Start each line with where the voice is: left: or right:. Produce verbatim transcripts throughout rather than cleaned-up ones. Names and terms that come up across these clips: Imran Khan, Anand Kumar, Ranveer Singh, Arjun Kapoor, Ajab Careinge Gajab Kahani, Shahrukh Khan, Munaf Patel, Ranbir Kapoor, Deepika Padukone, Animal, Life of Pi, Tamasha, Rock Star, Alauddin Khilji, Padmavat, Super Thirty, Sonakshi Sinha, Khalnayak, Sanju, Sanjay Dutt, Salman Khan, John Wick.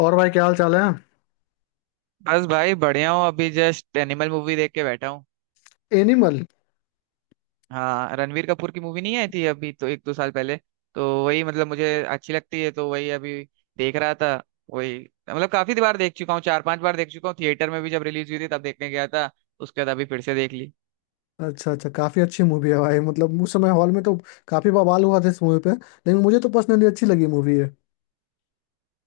left: और भाई, क्या हाल चाल है?
right: बस भाई बढ़िया हूँ। अभी जस्ट एनिमल मूवी देख के बैठा हूँ।
left: एनिमल।
right: हाँ, रणवीर कपूर की मूवी नहीं आई थी अभी तो एक दो साल पहले। तो वही, मतलब मुझे अच्छी लगती है तो वही अभी देख रहा था। वही, मतलब काफी बार देख चुका हूँ, चार पांच बार देख चुका हूँ। थिएटर में भी जब रिलीज हुई थी तब देखने गया था। उसके बाद अभी फिर से देख ली।
left: अच्छा, अच्छा। काफी अच्छी मूवी है भाई, मतलब उस समय हॉल में तो काफी बवाल हुआ था इस मूवी पे, लेकिन मुझे तो पर्सनली अच्छी लगी मूवी है।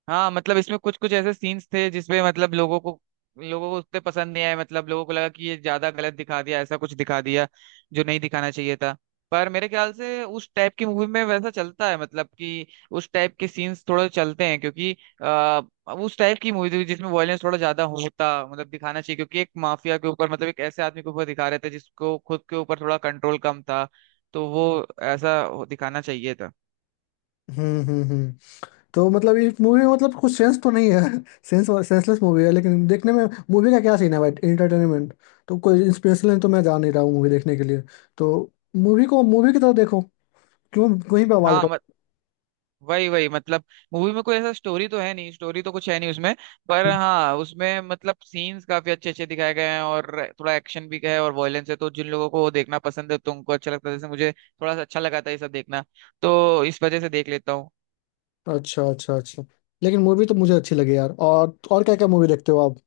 right: हाँ, मतलब इसमें कुछ कुछ ऐसे सीन्स थे जिसमें मतलब लोगों को लोगों को उतने पसंद नहीं आए। मतलब लोगों को लगा कि ये ज्यादा गलत दिखा दिया, ऐसा कुछ दिखा दिया जो नहीं दिखाना चाहिए था। पर मेरे ख्याल से उस टाइप की मूवी में वैसा चलता है, मतलब कि उस टाइप के सीन्स थोड़े चलते हैं क्योंकि आ, उस टाइप की मूवी थी जिसमें वॉयलेंस थोड़ा ज्यादा होता, मतलब दिखाना चाहिए क्योंकि एक माफिया के ऊपर, मतलब एक ऐसे आदमी के ऊपर दिखा रहे थे जिसको खुद के ऊपर थोड़ा कंट्रोल कम था। तो वो ऐसा दिखाना चाहिए था।
left: हम्म, हम्म, हम्म। तो मतलब इस मूवी में मतलब कुछ सेंस तो नहीं है, सेंस और सेंसलेस मूवी है, लेकिन देखने में मूवी का क्या सीन है भाई, एंटरटेनमेंट। तो कोई इंस्पिरेशन तो मैं जा नहीं रहा हूँ मूवी देखने के लिए, तो मूवी को मूवी की तरह देखो, क्यों कहीं बवाल
right: हाँ
left: कर।
right: वही वही, मतलब मूवी में कोई ऐसा स्टोरी तो है नहीं, स्टोरी तो कुछ है नहीं उसमें। पर हाँ, उसमें मतलब सीन्स काफी अच्छे अच्छे दिखाए गए हैं और थोड़ा एक्शन भी है और वायलेंस है, तो जिन लोगों को वो देखना पसंद है तो उनको अच्छा लगता है। जैसे मुझे थोड़ा सा अच्छा लगा था ये सब देखना, तो इस वजह से देख लेता हूँ।
left: अच्छा, अच्छा, अच्छा। लेकिन मूवी तो मुझे अच्छी लगी यार। और और क्या क्या मूवी देखते हो आप?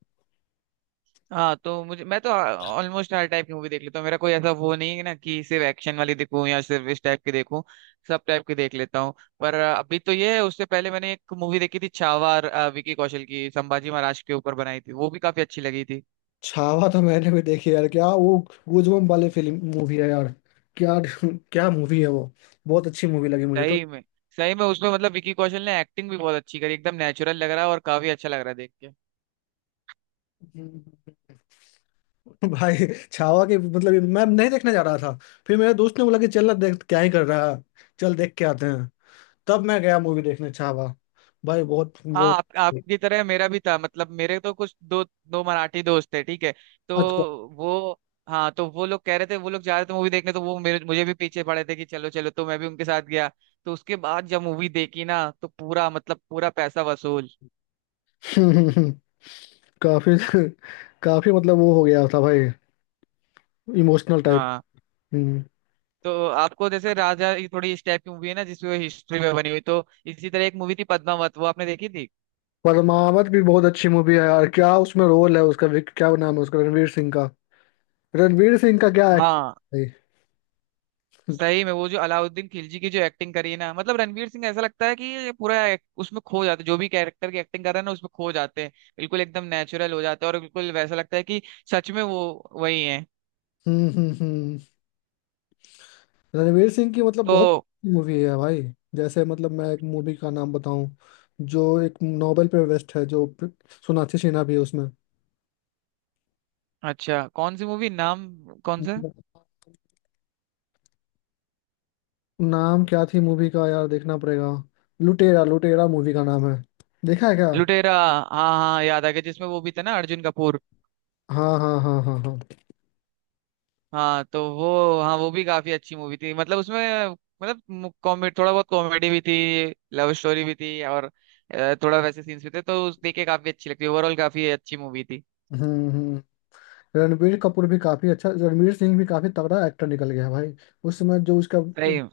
right: हाँ तो मुझे मैं तो ऑलमोस्ट हर टाइप की मूवी देख लेता हूँ। मेरा कोई ऐसा वो नहीं है ना कि सिर्फ एक्शन वाली देखूँ या सिर्फ इस टाइप की देखूँ। सब टाइप की देख लेता हूँ। पर अ, अभी तो ये है। उससे पहले मैंने एक मूवी देखी थी, छावा, अ, विकी कौशल की, संभाजी महाराज के ऊपर बनाई थी, वो भी काफी अच्छी लगी थी।
left: छावा तो मैंने भी देखी यार, क्या वो गूजबम्प वाली फिल्म मूवी है यार, क्या! क्या मूवी है वो। बहुत अच्छी मूवी लगी मुझे तो।
right: सही में, सही में उसमें मतलब विकी कौशल ने एक्टिंग भी बहुत अच्छी करी। एकदम नेचुरल लग रहा है और काफी अच्छा लग रहा है देख के।
left: भाई, छावा के मतलब मैं नहीं देखने जा रहा था। फिर मेरे दोस्त ने बोला कि चल ना, देख क्या ही कर रहा है, चल देख के आते हैं। तब मैं गया मूवी देखने छावा। भाई बहुत
right: हाँ,
left: वो।
right: आप आपकी तरह मेरा भी था। मतलब मेरे तो कुछ दो दो मराठी दोस्त थे, ठीक है। तो
left: अच्छा।
right: वो हाँ तो वो लोग कह रहे थे, वो लोग जा रहे थे मूवी देखने, तो वो मेरे मुझे भी पीछे पड़े थे कि चलो चलो, तो मैं भी उनके साथ गया। तो उसके बाद जब मूवी देखी ना तो पूरा, मतलब पूरा पैसा वसूल।
left: हम्म, हम्म, हम्म। काफी, काफी मतलब वो हो गया था भाई, इमोशनल टाइप।
right: हाँ
left: हम्म।
right: तो आपको जैसे राजा, ये थोड़ी इस टाइप की मूवी है ना जिसमें हिस्ट्री में बनी हुई। तो इसी तरह एक मूवी थी पद्मावत, वो आपने देखी थी।
left: परमावत भी बहुत अच्छी मूवी है यार, क्या उसमें रोल है उसका, विक- क्या नाम है उसका? रणवीर सिंह का। रणवीर सिंह का क्या
right: हाँ,
left: एक्टर है भाई!
right: सही में वो जो अलाउद्दीन खिलजी की जो एक्टिंग करी है ना, मतलब रणवीर सिंह, ऐसा लगता है कि ये पूरा एक- उसमें खो जाते, जो भी कैरेक्टर की एक्टिंग कर रहा है ना उसमें खो जाते हैं, बिल्कुल एकदम नेचुरल हो जाते हैं और बिल्कुल वैसा लगता है कि सच में वो वही है।
left: हम्म, हम्म, हम्म। रणवीर सिंह की मतलब
right: तो
left: बहुत मूवी है भाई। जैसे मतलब मैं एक मूवी का नाम बताऊं, जो एक नोबेल पे वेस्ट है, जो प्र- सोनाक्षी सिन्हा भी है उसमें।
right: अच्छा, कौन सी मूवी, नाम कौन सा?
left: नाम क्या थी मूवी का यार, देखना पड़ेगा। लुटेरा, लुटेरा मूवी का नाम है। देखा है क्या?
right: लुटेरा? हाँ हाँ, याद आ गया, जिसमें वो भी था ना, अर्जुन कपूर।
left: हाँ, हाँ, हाँ, हाँ, हाँ।
right: हाँ तो वो हाँ वो भी काफी अच्छी मूवी थी। मतलब उसमें, मतलब कॉमेडी, थोड़ा बहुत कॉमेडी भी थी, लव स्टोरी भी थी और अ, थोड़ा वैसे सीन्स भी थे, तो उस देख के काफी अच्छी लगती है। ओवरऑल काफी अच्छी मूवी थी।
left: हम्म, हम्म। रणबीर कपूर भी काफी अच्छा, रणवीर सिंह भी काफी तगड़ा एक्टर निकल गया है भाई। उस समय जो उसका,
right: सही।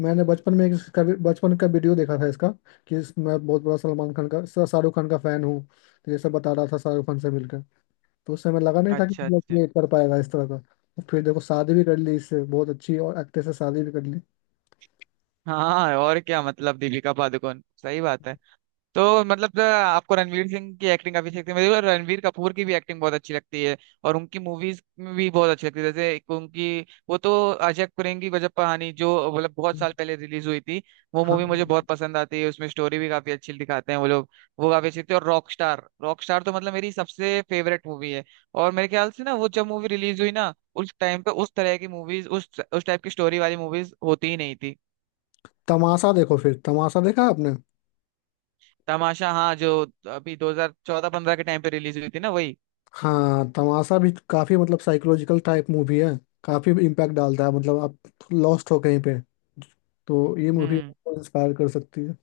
left: मैंने बचपन में एक इसका भी- बचपन का वीडियो देखा था इसका, कि इस- मैं बहुत बड़ा सलमान खान का, श- शाहरुख खान का फैन हूँ। तो ये सब बता रहा था शाहरुख खान से मिलकर। तो उस समय लगा नहीं था कि
right: अच्छा
left: मतलब
right: अच्छा।
left: ये कर पाएगा इस तरह का। तो फिर देखो, शादी भी कर ली, इससे बहुत अच्छी, और एक्ट्रेस से शादी भी कर ली।
right: हाँ, और क्या, मतलब दीपिका पादुकोण, सही बात है। तो मतलब अ, आपको रणवीर सिंह की एक्टिंग काफी अच्छी लगती है, मुझे रणवीर कपूर की भी एक्टिंग बहुत अच्छी लगती है। और उनकी मूवीज में भी बहुत अच्छी लगती है। जैसे एक उनकी, वो तो, अजब करेंगी गजब कहानी, जो मतलब बहुत साल पहले रिलीज हुई थी, वो
left: हाँ,
right: मूवी मुझे बहुत पसंद आती है। उसमें स्टोरी भी काफी अच्छी दिखाते हैं वो लोग। वो काफी अच्छी थी। और रॉक स्टार, रॉक स्टार तो मतलब मेरी सबसे फेवरेट मूवी है। और मेरे ख्याल से ना, वो जब मूवी रिलीज हुई ना उस टाइम पे उस तरह की मूवीज, उस उस टाइप की स्टोरी वाली मूवीज होती ही नहीं थी।
left: तमाशा देखो, फिर तमाशा देखा आपने?
right: तमाशा, हाँ, जो अभी दो हज़ार चौदह-पंद्रह के टाइम पे रिलीज हुई थी ना, वही।
left: हाँ, तमाशा भी काफी मतलब साइकोलॉजिकल टाइप मूवी है। काफी इम्पैक्ट डालता है, मतलब आप लॉस्ट हो कहीं पे, तो ये मूवी
right: हम्म,
left: आपको इंस्पायर कर सकती है।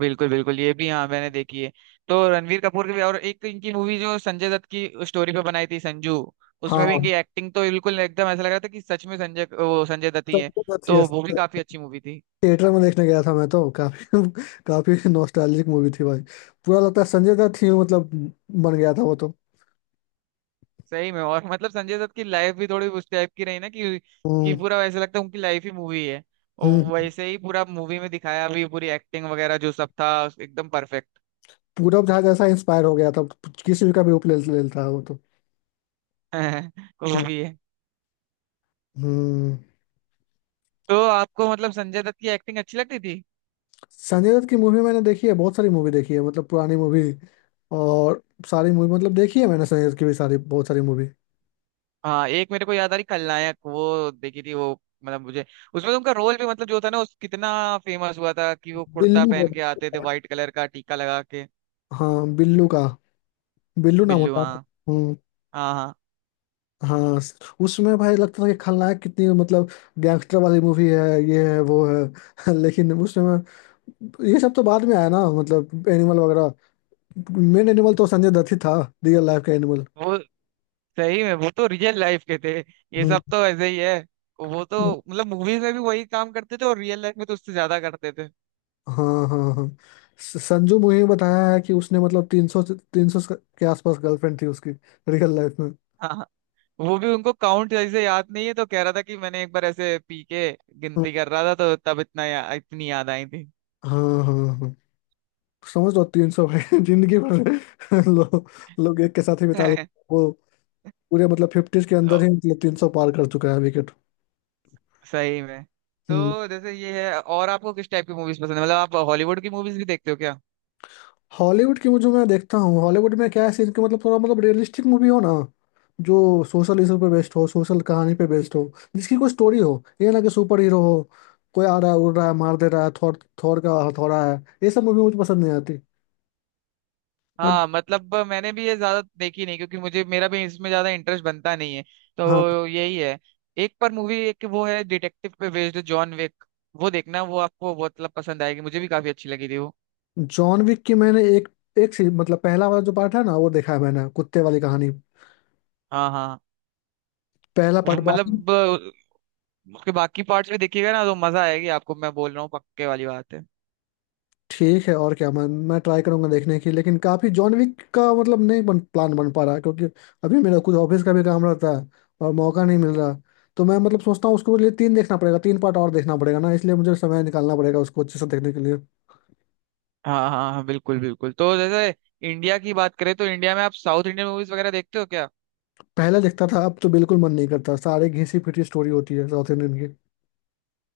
right: बिल्कुल बिल्कुल, ये भी हाँ मैंने देखी है। तो रणवीर कपूर की भी, और एक इनकी मूवी जो संजय दत्त की स्टोरी पे बनाई थी, संजू। उसमें भी
left: हाँ,
right: इनकी एक्टिंग तो बिल्कुल एकदम, ऐसा लग रहा था कि सच में संजय वो संजय दत्त ही है।
left: सबसे अच्छी है।
right: तो वो भी काफी अच्छी मूवी थी।
left: थिएटर में देखने गया था मैं तो, काफी काफी नॉस्टैल्जिक मूवी थी भाई। पूरा लगता है संजय दत्त ही मतलब बन गया था वो तो।
right: सही में, और मतलब संजय दत्त की लाइफ भी थोड़ी उस टाइप की रही ना, कि कि
left: हम्म,
right: पूरा ऐसा लगता है उनकी लाइफ ही मूवी है। और
left: हम्म।
right: वैसे ही पूरा मूवी में दिखाया भी, पूरी एक्टिंग वगैरह जो सब था, एकदम परफेक्ट।
left: पूरब जहाज ऐसा इंस्पायर हो गया था, किसी भी का भी रूप ले ले लेता है वो तो।
right: वो
left: हम्म,
right: भी है।
left: हम्म।
right: तो आपको मतलब संजय दत्त की एक्टिंग अच्छी लगती।
left: संजय दत्त की मूवी मैंने देखी है, बहुत सारी मूवी देखी है मतलब, पुरानी मूवी। और सारी मूवी मतलब देखी है मैंने, संजय दत्त की भी सारी, बहुत सारी मूवी।
right: हाँ, एक मेरे को याद आ रही, खलनायक, वो देखी थी वो, मतलब मुझे उसमें तो उनका रोल भी, मतलब जो था ना उस, कितना फेमस हुआ था कि वो कुर्ता
left: बिल्लू का।
right: पहन के आते थे, व्हाइट कलर का टीका लगा के।
left: हाँ, बिल्लू का। बिल्लू नाम
right: बिल्लू,
left: होता
right: हाँ
left: है। हम्म।
right: हाँ हाँ।
left: हाँ, स- उसमें भाई लगता था कि खलनायक कितनी मतलब गैंगस्टर वाली मूवी है, ये है वो है, लेकिन उसमें ये सब तो बाद में आया ना, मतलब एनिमल वगैरह। मेन एनिमल तो संजय दत्त ही था, रियल लाइफ का एनिमल।
right: वो सही में, वो तो रियल लाइफ के थे। ये
left: हम्म।
right: सब तो ऐसे ही है। वो तो मतलब मूवीज में भी वही काम करते थे और रियल लाइफ में तो उससे ज्यादा करते थे।
left: हाँ, हाँ, हाँ। स- संजू मूवी में बताया है कि उसने मतलब तीन सौ, तीन सौ के आसपास गर्लफ्रेंड थी उसकी, रियल लाइफ में।
right: हाँ हाँ, वो भी उनको काउंट जैसे याद नहीं है, तो कह रहा था कि मैंने एक बार ऐसे पी के गिनती कर रहा था, तो तब इतना या, इतनी याद आई
left: हाँ, हाँ, हाँ। समझ लो तीन सौ भाई, जिंदगी भर लोग, लोग एक के साथ ही
right: थी।
left: बिता लेते हैं। वो पूरे मतलब फिफ्टीज के अंदर ही मतलब तीन सौ पार कर चुका है विकेट।
right: सही में।
left: हम्म,
right: तो जैसे ये है, और आपको किस टाइप की मूवीज पसंद है? मतलब आप हॉलीवुड की मूवीज भी देखते हो क्या?
left: हॉलीवुड की मुझे, मैं देखता हूँ। हॉलीवुड में क्या है सीन कि मतलब थोड़ा मतलब रियलिस्टिक मूवी हो ना, जो सोशल इशू पे बेस्ड हो, सोशल कहानी पे बेस्ड हो, जिसकी कोई स्टोरी हो, ये ना कि सुपर हीरो हो, कोई आ रहा है, उड़ रहा है, मार दे रहा है, थॉर, थॉर का हथौड़ा है, ये सब मूवी मुझे पसंद नहीं आती। बट
right: हाँ, मतलब मैंने भी ये ज्यादा देखी नहीं क्योंकि मुझे मेरा भी इसमें ज्यादा इंटरेस्ट बनता नहीं है।
left: हाँ,
right: तो यही है। एक पर मूवी, एक वो है डिटेक्टिव पे बेस्ड, जॉन विक, वो देखना, वो आपको बहुत मतलब पसंद आएगी। मुझे भी काफी अच्छी लगी थी वो।
left: जॉन विक की मैंने एक, एक सी- मतलब पहला वाला जो पार्ट है ना वो देखा है मैंने, कुत्ते वाली कहानी।
right: हाँ हाँ,
left: पहला
right: वो
left: पार्ट बाकी।
right: मतलब अ, उसके बाकी पार्ट्स भी देखिएगा ना तो मजा आएगी आपको। मैं बोल रहा हूँ, पक्के वाली बात है।
left: ठीक है, और क्या, मैं मैं ट्राई करूंगा देखने की, लेकिन काफी जॉन विक का मतलब नहीं बन, प्लान बन पा रहा, क्योंकि अभी मेरा कुछ ऑफिस का भी काम रहता है, और मौका नहीं मिल रहा। तो मैं मतलब सोचता हूँ उसको लिए तीन देखना पड़ेगा, तीन पार्ट और देखना पड़ेगा ना, इसलिए मुझे समय निकालना पड़ेगा उसको अच्छे से देखने के लिए।
right: हाँ हाँ हाँ, बिल्कुल बिल्कुल। तो जैसे इंडिया की बात करें तो इंडिया में आप साउथ इंडियन मूवीज वगैरह देखते हो क्या?
left: पहले देखता था, अब तो बिल्कुल मन नहीं करता। सारे घिसी पिटी स्टोरी होती है साउथ इंडियन की।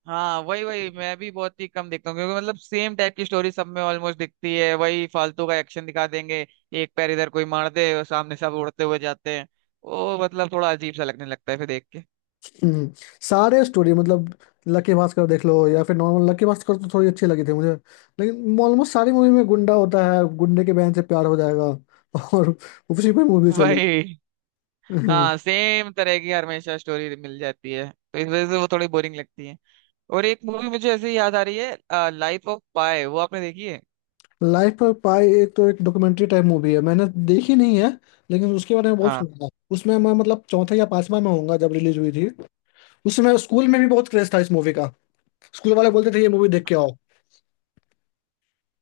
right: हाँ वही वही, मैं भी बहुत ही कम देखता हूँ क्योंकि मतलब सेम टाइप की स्टोरी सब में ऑलमोस्ट दिखती है। वही फालतू का एक्शन दिखा देंगे, एक पैर इधर कोई मार दे और सामने सब उड़ते हुए जाते हैं। वो मतलब थोड़ा अजीब सा लगने लगता है फिर देख के।
left: हम्म, सारे स्टोरी मतलब लकी भास्कर देख लो या फिर नॉर्मल। लकी भास्कर तो थोड़ी अच्छी लगी थी मुझे, लेकिन ऑलमोस्ट सारी मूवी में गुंडा होता है, गुंडे के बहन से प्यार हो जाएगा, और उसी पे मूवी चली।
right: वही, हाँ, सेम तरह की हमेशा स्टोरी मिल जाती है तो इस वजह से वो थोड़ी बोरिंग लगती है। और एक मूवी मुझे ऐसे ही याद आ रही है, लाइफ ऑफ पाई, वो आपने देखी है।
left: लाइफ पर पाई, एक तो एक डॉक्यूमेंट्री टाइप मूवी है, मैंने देखी नहीं है, लेकिन उसके बारे में बहुत
right: हाँ
left: सुना था। उसमें मैं मतलब चौथा या पांचवा में होऊंगा जब रिलीज हुई थी। उसमें स्कूल में भी बहुत क्रेज था इस मूवी का, स्कूल वाले बोलते थे ये मूवी देख के आओ।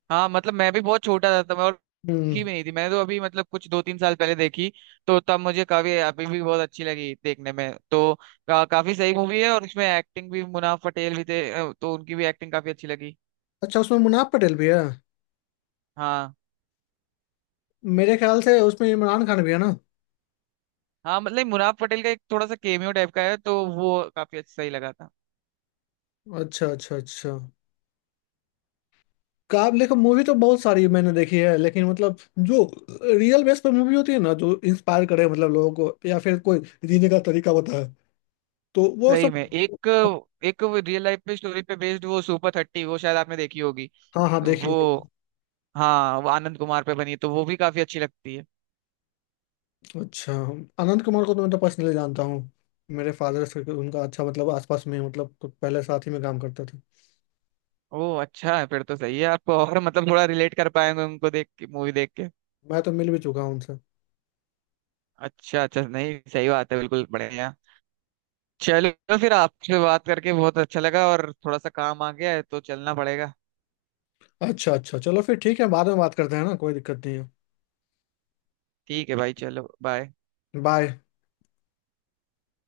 right: हाँ, मतलब मैं भी बहुत छोटा था तब, और
left: हम्म।
right: देखी भी नहीं थी मैंने तो, अभी मतलब कुछ दो तीन साल पहले देखी। तो तब मुझे काफी, अभी भी बहुत अच्छी लगी देखने में, तो का, काफी सही मूवी है। और उसमें एक्टिंग भी, मुनाफ पटेल भी थे, अ, तो उनकी भी एक्टिंग काफी अच्छी लगी।
left: अच्छा, उसमें मुनाफ पटेल भी है?
right: हाँ
left: मेरे ख्याल से उसमें इमरान खान भी है ना।
right: हाँ, मतलब मुनाफ पटेल का एक थोड़ा सा केमियो टाइप का है, तो वो काफी अच्छा, सही लगा था।
left: अच्छा, अच्छा, अच्छा। काब देखो मूवी तो बहुत सारी मैंने देखी है, लेकिन मतलब जो रियल बेस पर मूवी होती है ना, जो इंस्पायर करे मतलब लोगों को, या फिर कोई जीने का तरीका बताए, तो वो
right: सही
left: सब।
right: में, एक एक रियल लाइफ पे, स्टोरी पे बेस्ड, वो सुपर थर्टी, वो शायद आपने देखी होगी।
left: हाँ, हाँ, देखिए।
right: वो हाँ, वो आनंद कुमार पे बनी है, तो वो भी काफी अच्छी लगती है।
left: अच्छा, आनंद कुमार को तो मैं तो पर्सनली जानता हूँ, मेरे फादर से उनका अच्छा मतलब आसपास में, मतलब कुछ पहले साथ ही में काम करते थे।
right: ओ अच्छा, फिर तो सही है आपको, और मतलब थोड़ा रिलेट कर पाएंगे उनको देख के, मूवी देख के।
left: मैं तो मिल भी चुका हूँ उनसे।
right: अच्छा अच्छा, नहीं सही बात है, बिल्कुल बढ़िया। चलो फिर आपसे बात करके बहुत अच्छा लगा, और थोड़ा सा काम आ गया है तो चलना पड़ेगा।
left: अच्छा, अच्छा, चलो फिर ठीक है, बाद में बात करते हैं ना, कोई दिक्कत नहीं है।
right: ठीक है भाई, चलो, बाय।
left: बाय।